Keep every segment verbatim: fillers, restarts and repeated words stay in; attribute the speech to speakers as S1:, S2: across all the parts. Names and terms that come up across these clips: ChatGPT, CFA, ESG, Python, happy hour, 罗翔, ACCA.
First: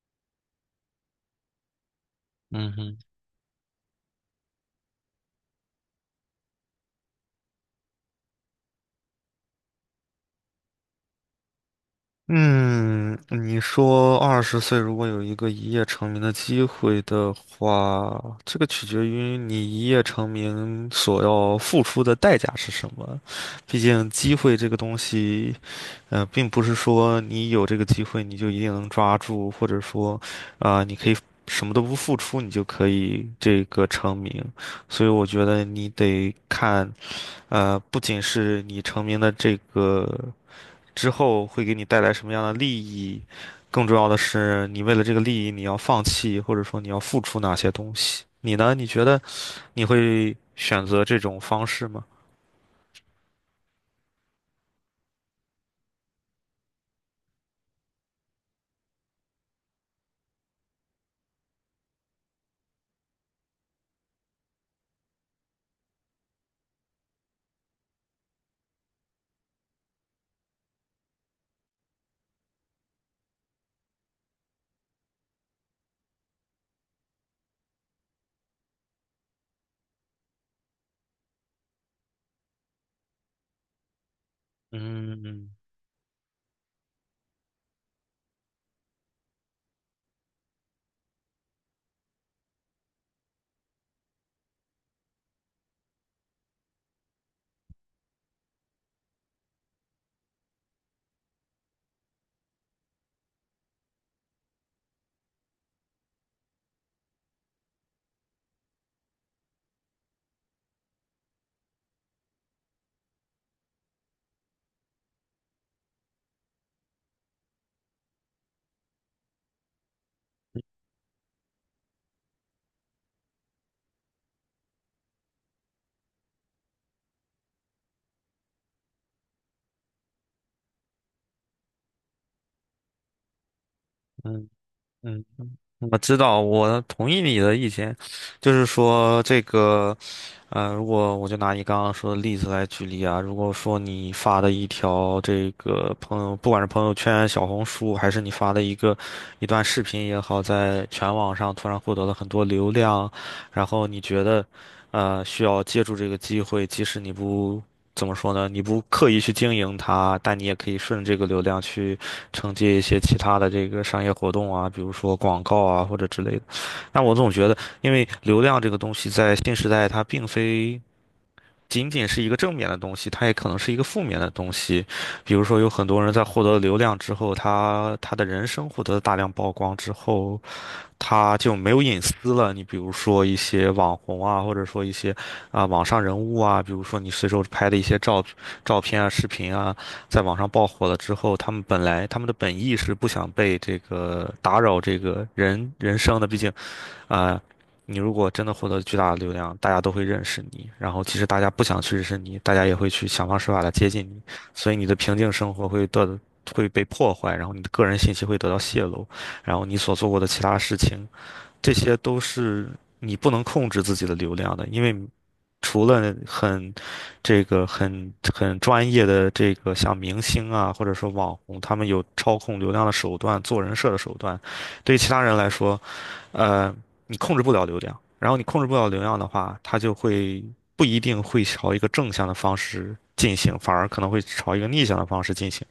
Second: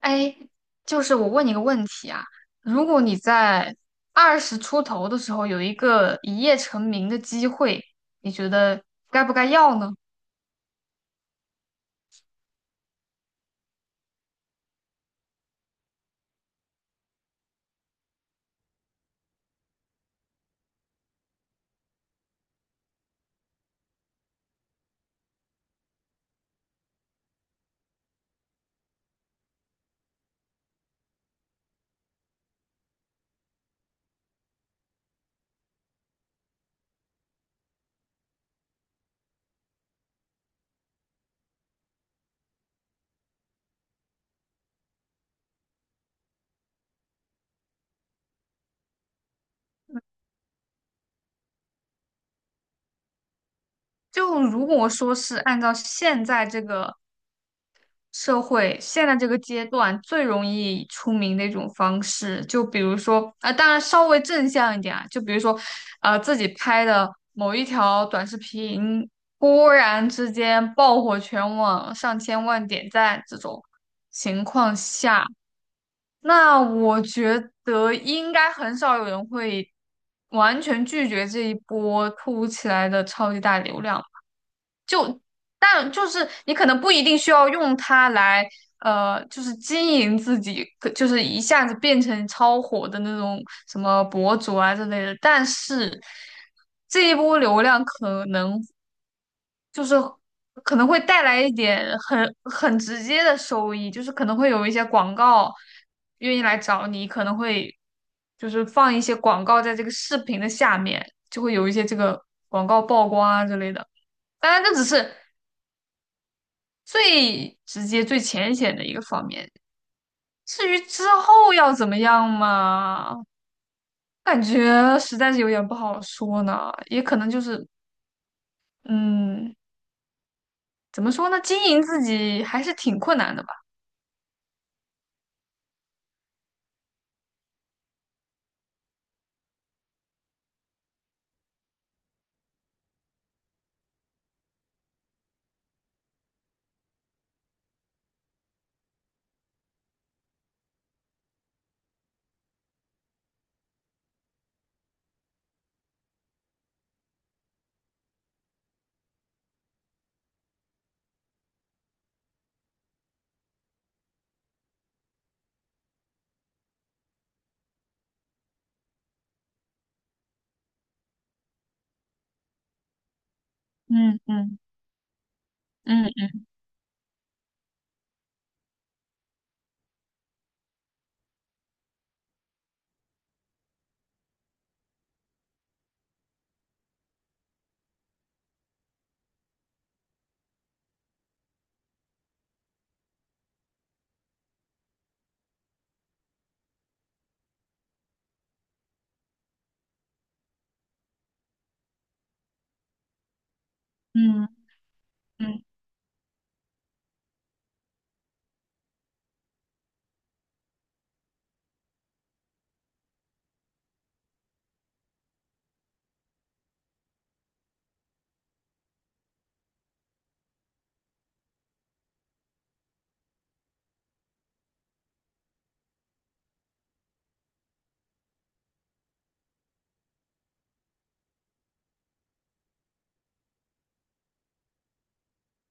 S1: 哎，就是我问你个问题啊，
S2: 嗯
S1: 如
S2: 哼。
S1: 果你在二十出头的时候有一个一夜成名的机会，你觉得该不该要呢？
S2: 嗯，你说二十岁如果有一个一夜成名的机会的话，这个取决于你一夜成名所要付出的代价是什么。毕竟机会这个东西，呃，并不是说你有这个机会你就一定能抓住，或者说，啊、你可以什么都不付出你就可以这个成名。所以我觉得你得看，呃，不仅是你成名的这个。之后会给你带来什么样的利益，更重要的是，你为了这个利益，你要放弃或者说你要付出哪些东西。你呢？你觉得你会选择这种方式吗？
S1: 就如果说是按照现在这个社会现在这个阶段最容易出名的一种方式，就比如说，啊、当然稍微正向一点啊，就比如说，呃，自己拍的某一条短视频，忽然之间爆火全网，上千万点赞这种情况下，那我觉得应该很少有人会完全拒绝这一波突如其来的超级大流量。
S2: 嗯
S1: 但就是你可能不一定需要用它来，呃，就是经营自己，可就是一下子变成超火的那种什么博主啊之类的。但是这一波流量可能就是可能会带来一点很很直接的收益，就是可能会有一些广告愿意来找你，可能会就是放一些广告在这个视频的下面，就会有一些这个广告曝光啊之类的。当然，这只是最直接、最浅显的一个方面。至于之后要怎么样嘛，感觉实在是有点不好说呢。也可能就是，嗯，怎么说呢？经营自己还是挺困难的吧。
S2: 嗯。嗯，我知道，我同意你的意见，就是说这个。呃，如果我就拿你刚刚说的例子来举例啊，如果说你发的一条这个朋友，不管是朋友圈、小红书，还是你发的一个一段视频也好，在全网上突然获得了很多流量，然后你觉得，呃，需要借助这个机会，即使你不怎么说呢，你不刻意去经营它，但你也可以顺着这个流量去承接一些其他的这个商业活动啊，比如说广告啊或者之类的。但我总觉得。因为流量这个东西在新时代，它并非仅仅是一个正面的东西，它也可能是一个负面
S1: 嗯
S2: 的东
S1: 嗯
S2: 西。比如说，有很多人在
S1: 嗯
S2: 获得流量之后，他他的人生获得了大量曝光之后，他就没有隐私了。你比如说一些网红啊，或者说一些啊、网上人物啊，比如说你随手拍的一些照照片啊、视频啊，在网上爆火了之后，他们本来他们的本意是不想被这个打扰这个人人生的，毕竟。啊、你如果真的获得巨大的流量，大家都会认识你，然后其实大家不想去认识你，大家也会去想方设法的接近你，
S1: 嗯
S2: 所以你的平静生
S1: 嗯
S2: 活会得会被破坏，然后你的个人信息会得到泄露，然后你所做过的其他事情，这些都是你不能控制自己的流量的，因为除了很这个很很专业的这个像明星啊，或者说网红，他们有操控流量的手段、做人设的手段，对于其他人来说。呃，你控制不了流量，然后你控制不了流量的话，它就会不一定会朝一个正向的方式进行，反而可能会朝一个逆向的方式进行。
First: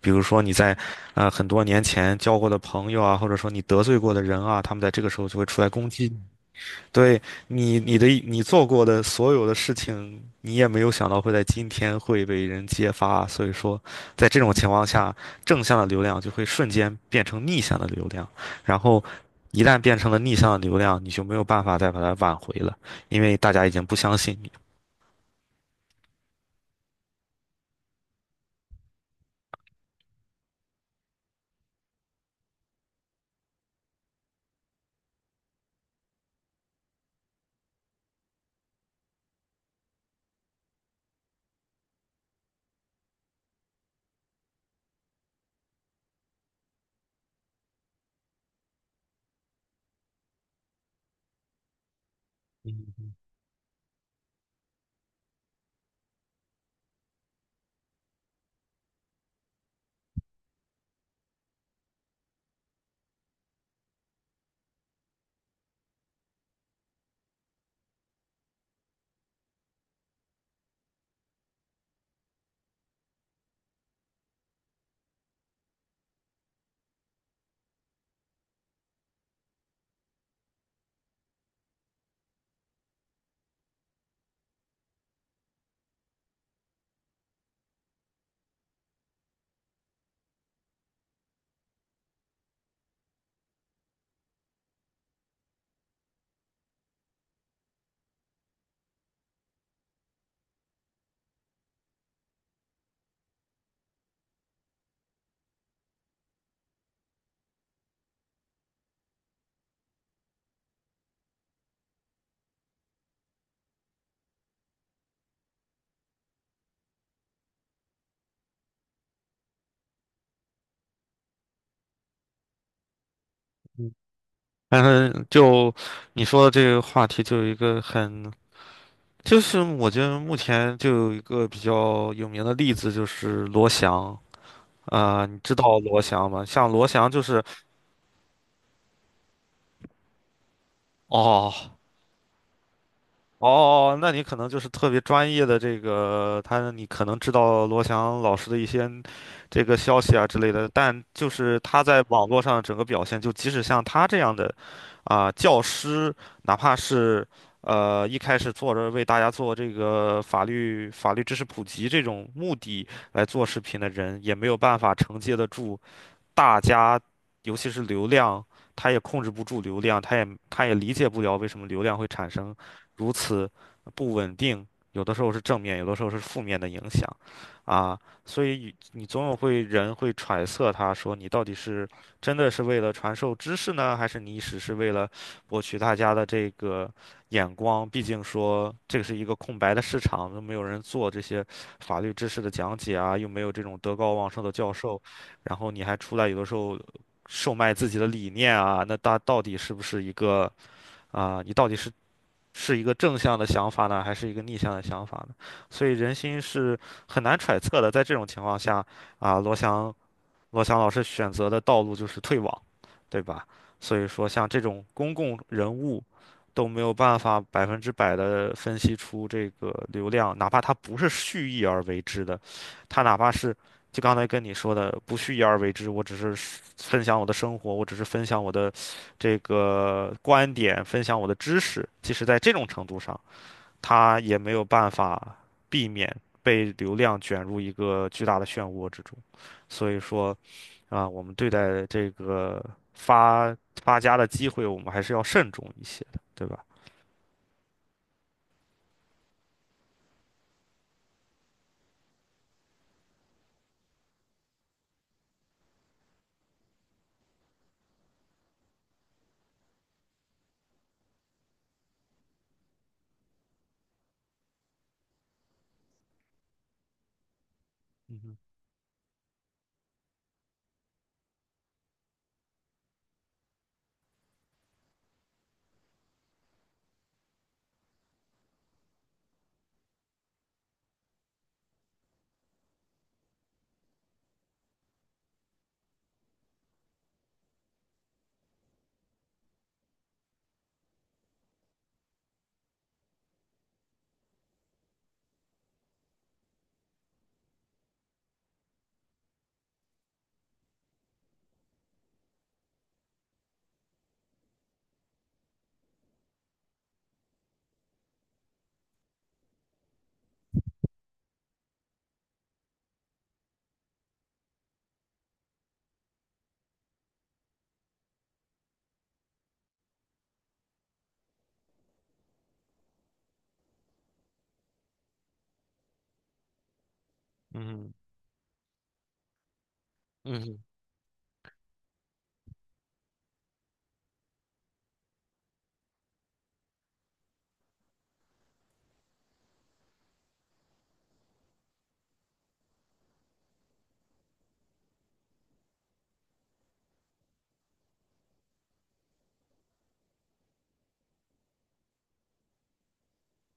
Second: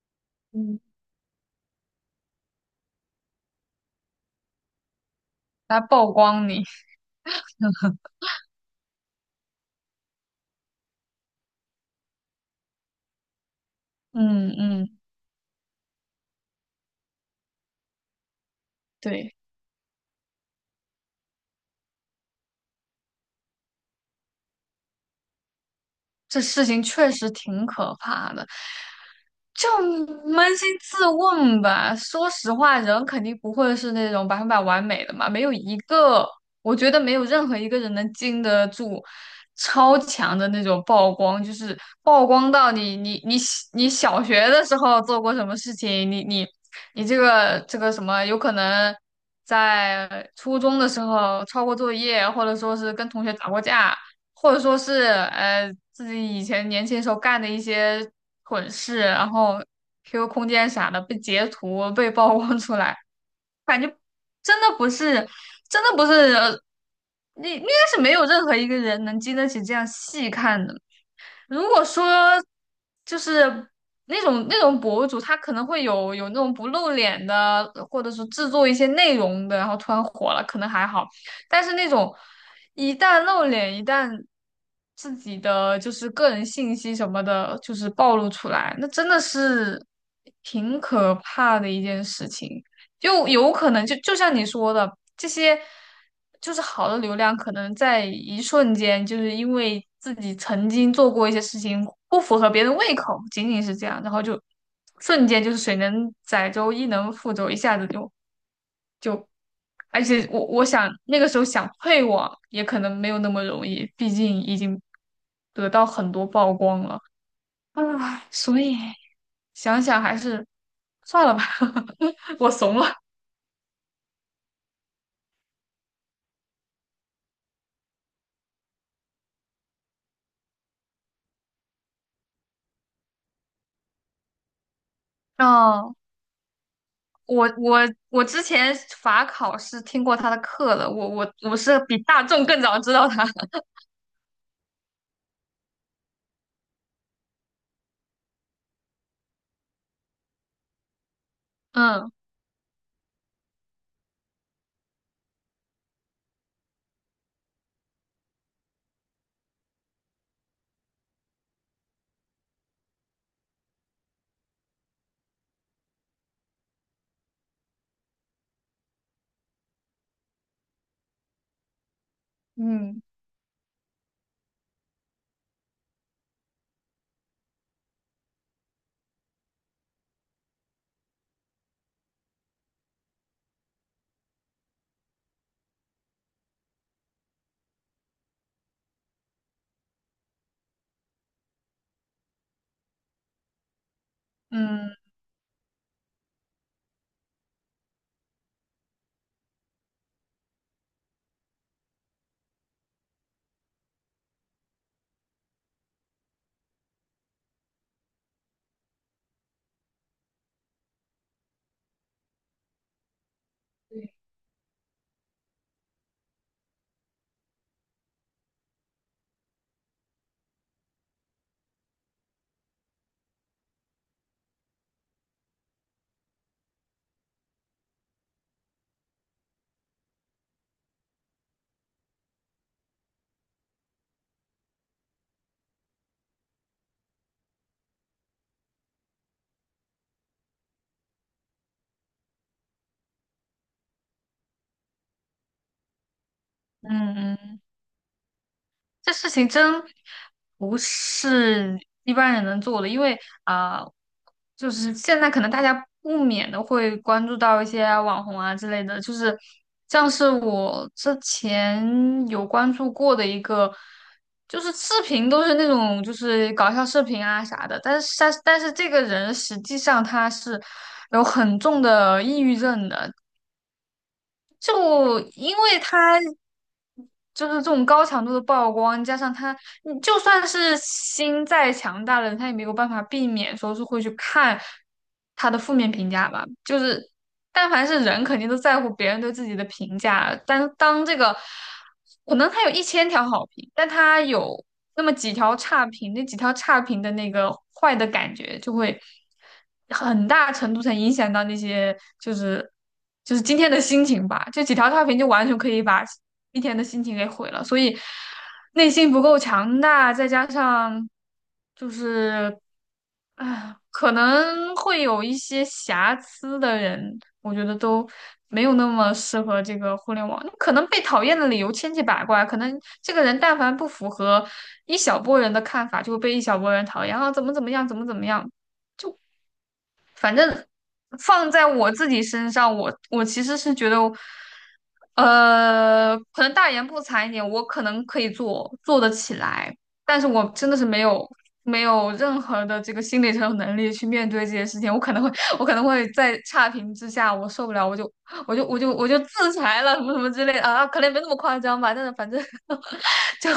S2: 比如说你
S1: 嗯，
S2: 在
S1: 嗯
S2: 呃很多年前交过的朋友啊，或者说你得罪过的人啊，他们在这个时候就会出来
S1: 来
S2: 攻
S1: 曝
S2: 击
S1: 光你。
S2: 对你，你的你做过的所有的事情，你也没有想到会在今天会被人揭发啊，所以说，在这种
S1: 嗯
S2: 情况
S1: 嗯，
S2: 下，正向的流量就会瞬间变成逆向的流量，然后
S1: 对，
S2: 一旦变成了逆向的流量，你就没有办法再把它挽回了，因为大家已经不相信你。
S1: 这事情确实挺可怕的。就扪心自问吧，说实话，人肯定不会是那种百分百完美的嘛，没有一个，我觉得没有任何一个人能经得住超强的那种曝光，就是曝光到你你你你小学的时候做过什么事情，你你你这个这个什么，有可能在初中的时候抄过作业，或者说是跟
S2: 嗯
S1: 同学打过架，或者说是呃自己以前年轻时候干的一些蠢事，然后 Q Q 空间啥的被截图被曝光出来，感觉真的不是，真的不是，呃你应该是没有任何一个人能经得起这样细看的。如果说就是那种那种博主，他可能会有有那种不露脸的，或者是制作一些内容的，然后突然火了，可能还好。但是那种一旦露脸，一旦自己的就是个人信息什么的，就是暴露出来，那真的是挺可怕的一件事情。就有可能就就像你说的，这些就是好的流量，可能在一瞬间，就是因为自己曾经做过一些事情不符合别人胃口，仅仅是这样，然后就瞬间就是水能载舟，亦能覆舟，一下子就。而且我我想那个时候想退网也可能没有那么容易，毕竟已经得到很多曝光了啊，所以想想还是算了吧，我怂了。
S2: 嗯。但是就你说的这个话题，就有一个很，就是我觉得目前就有一个比较有名的例子，就是罗翔。啊、你知道
S1: 嗯。
S2: 罗翔吗？像罗翔就是
S1: 我我我之前法考是听过他的课的，我我我
S2: 哦。
S1: 是比大众更早知道他。
S2: 哦，哦那你可能就是特别专业的这个，他你可能知道罗翔老师的一些这个消息啊之类的，但就是他在
S1: 嗯
S2: 网络上整个表现，就即使像他这样的啊、教师，哪怕是呃一开始做着为大家做这个法律法律知识普及这种目的来做视频的人，也没有办法承接得住。大家，尤其是流量，他也控制不住流量，他也他也理解不了为什么流量会产生
S1: 嗯
S2: 如此不稳定，有的时候是正面，有的时候是负面的影响，啊，所以你总有会人会揣测他说你到底是真的是为了传授知识呢，还是你只是为了博取大家的这个眼光？毕竟说这个是一个空白的市场，都没有人做这些法律知识的讲解啊，又没有这种德高望重的教
S1: 嗯
S2: 授。然后你还出来有的时候售卖自己的理念啊，那大到底是不是一个啊、你到底是是一个正向的想法呢，还是一个逆向的想法呢？所以人心是很难揣测的。在这种情况下，啊、罗翔罗翔老师选择的道路就是退网，对吧？所以说，像这种公共人物都没有办法百分之百的分析出这个流量，哪怕他不是蓄意而为之的，他哪怕是就刚才跟你说的不蓄意而为之，我只是分享我的生活，我只是分享我的这个观点，分享我的知识，即使在这种程度上，他也没有办法避免被流量卷入一个巨大的漩涡之中。所以说。啊，我们对待这个发发家的机会，我们还是要慎重一些的，对吧？
S1: 嗯嗯。这事情真不是一般人能做的，因为啊、就是现在可能大家不免的会关注到一些网红啊之类的，就是像是我之前有关注过的一个，就是视频都是那种就是搞笑视频啊啥的，但是
S2: 嗯
S1: 但
S2: 哼。
S1: 是但是这个人实际上他是有很重的抑郁症的。就因为他就是这种高强度的曝光，加上他，你就算是心再强大的人，他也没有办法避免说是会去看他的负面评价吧。就是，但凡是人，肯定都在乎别人对自己的评价。但当这个，可能他有一千条好评，但他有那么几条差评，那几条差评的那个坏的感觉就会。很大程度上影响到那些就是就是今天的心情吧。就几条差评就完全可以把一天的心情给毁了。所以内心不够强大，再加上就是啊，可能会有一些瑕疵的人，我觉得都没有那么适合这个互联网。那可能被讨厌的理由千奇百怪，可能这个人但凡不符合一小波人的看法，就会被一小波人讨厌啊，怎么怎么样，
S2: 嗯哼。
S1: 怎么怎么样。反
S2: 嗯哼。
S1: 正放在我自己身上，我我其实是觉得，呃，可能大言不惭一点，我可能可以做做得起来，但是我真的是没有没有任何的这个心理承受能力去面对这些事情，我可能会我可能会在差评之下我受不了，我就我就我就我就自裁了，什么什么之类的啊，可能没那么夸张吧，但是反正 就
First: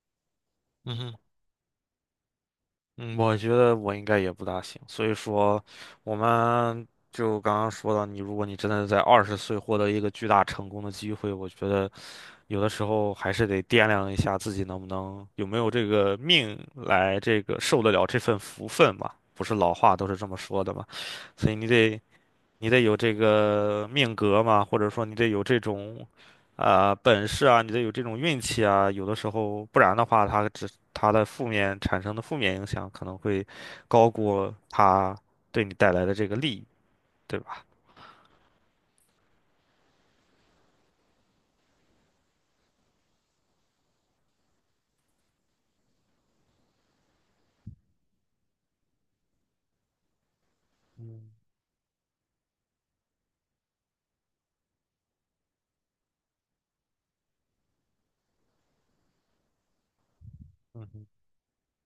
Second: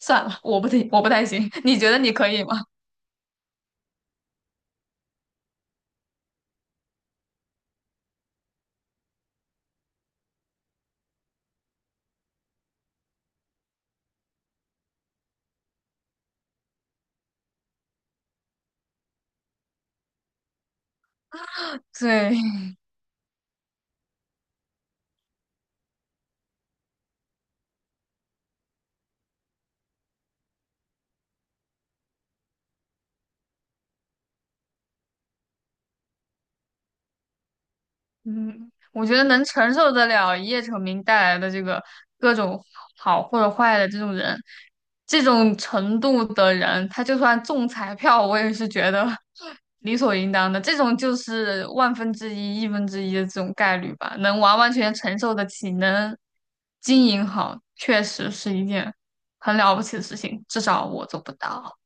S1: 算了，我不行，
S2: 嗯
S1: 我不
S2: 哼。
S1: 太行，你觉得你可以吗？
S2: 嗯，我觉得我应该也不大行，所以说，我们就刚刚说到你，如果你真的在二十岁获得一个巨大成功的机会，我觉得有的时候还是得掂量一下自己能不能有没有这个命来这个受得了这份福分吧。不是老话都是这么说的嘛，所以你得
S1: 对。
S2: 你得有这个命格嘛，或者说你得有这种啊、本事啊，你得有这种运气啊。有的时候，不然的话，它只它的负面产生的负面影响可能会高过它对你带来的这个利益，对吧？
S1: 嗯，我觉得能承受得了一夜成名带来的这个各种好或者坏的这种人，这种程度的人，他就算中彩票，我也是觉得 理所应当的。这种就
S2: 嗯。
S1: 是万分之一、亿分之一的这种概率吧，能完完全全承受得起，能经营好，确实是一件很了不起的事情，至少
S2: 嗯哼。
S1: 我做不到。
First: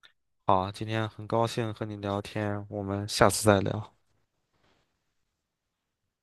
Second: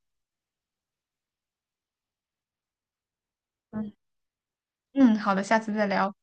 S2: 好，今天很高兴和你聊天，我们下次再
S1: 嗯
S2: 聊。
S1: 嗯，好的，下次再聊。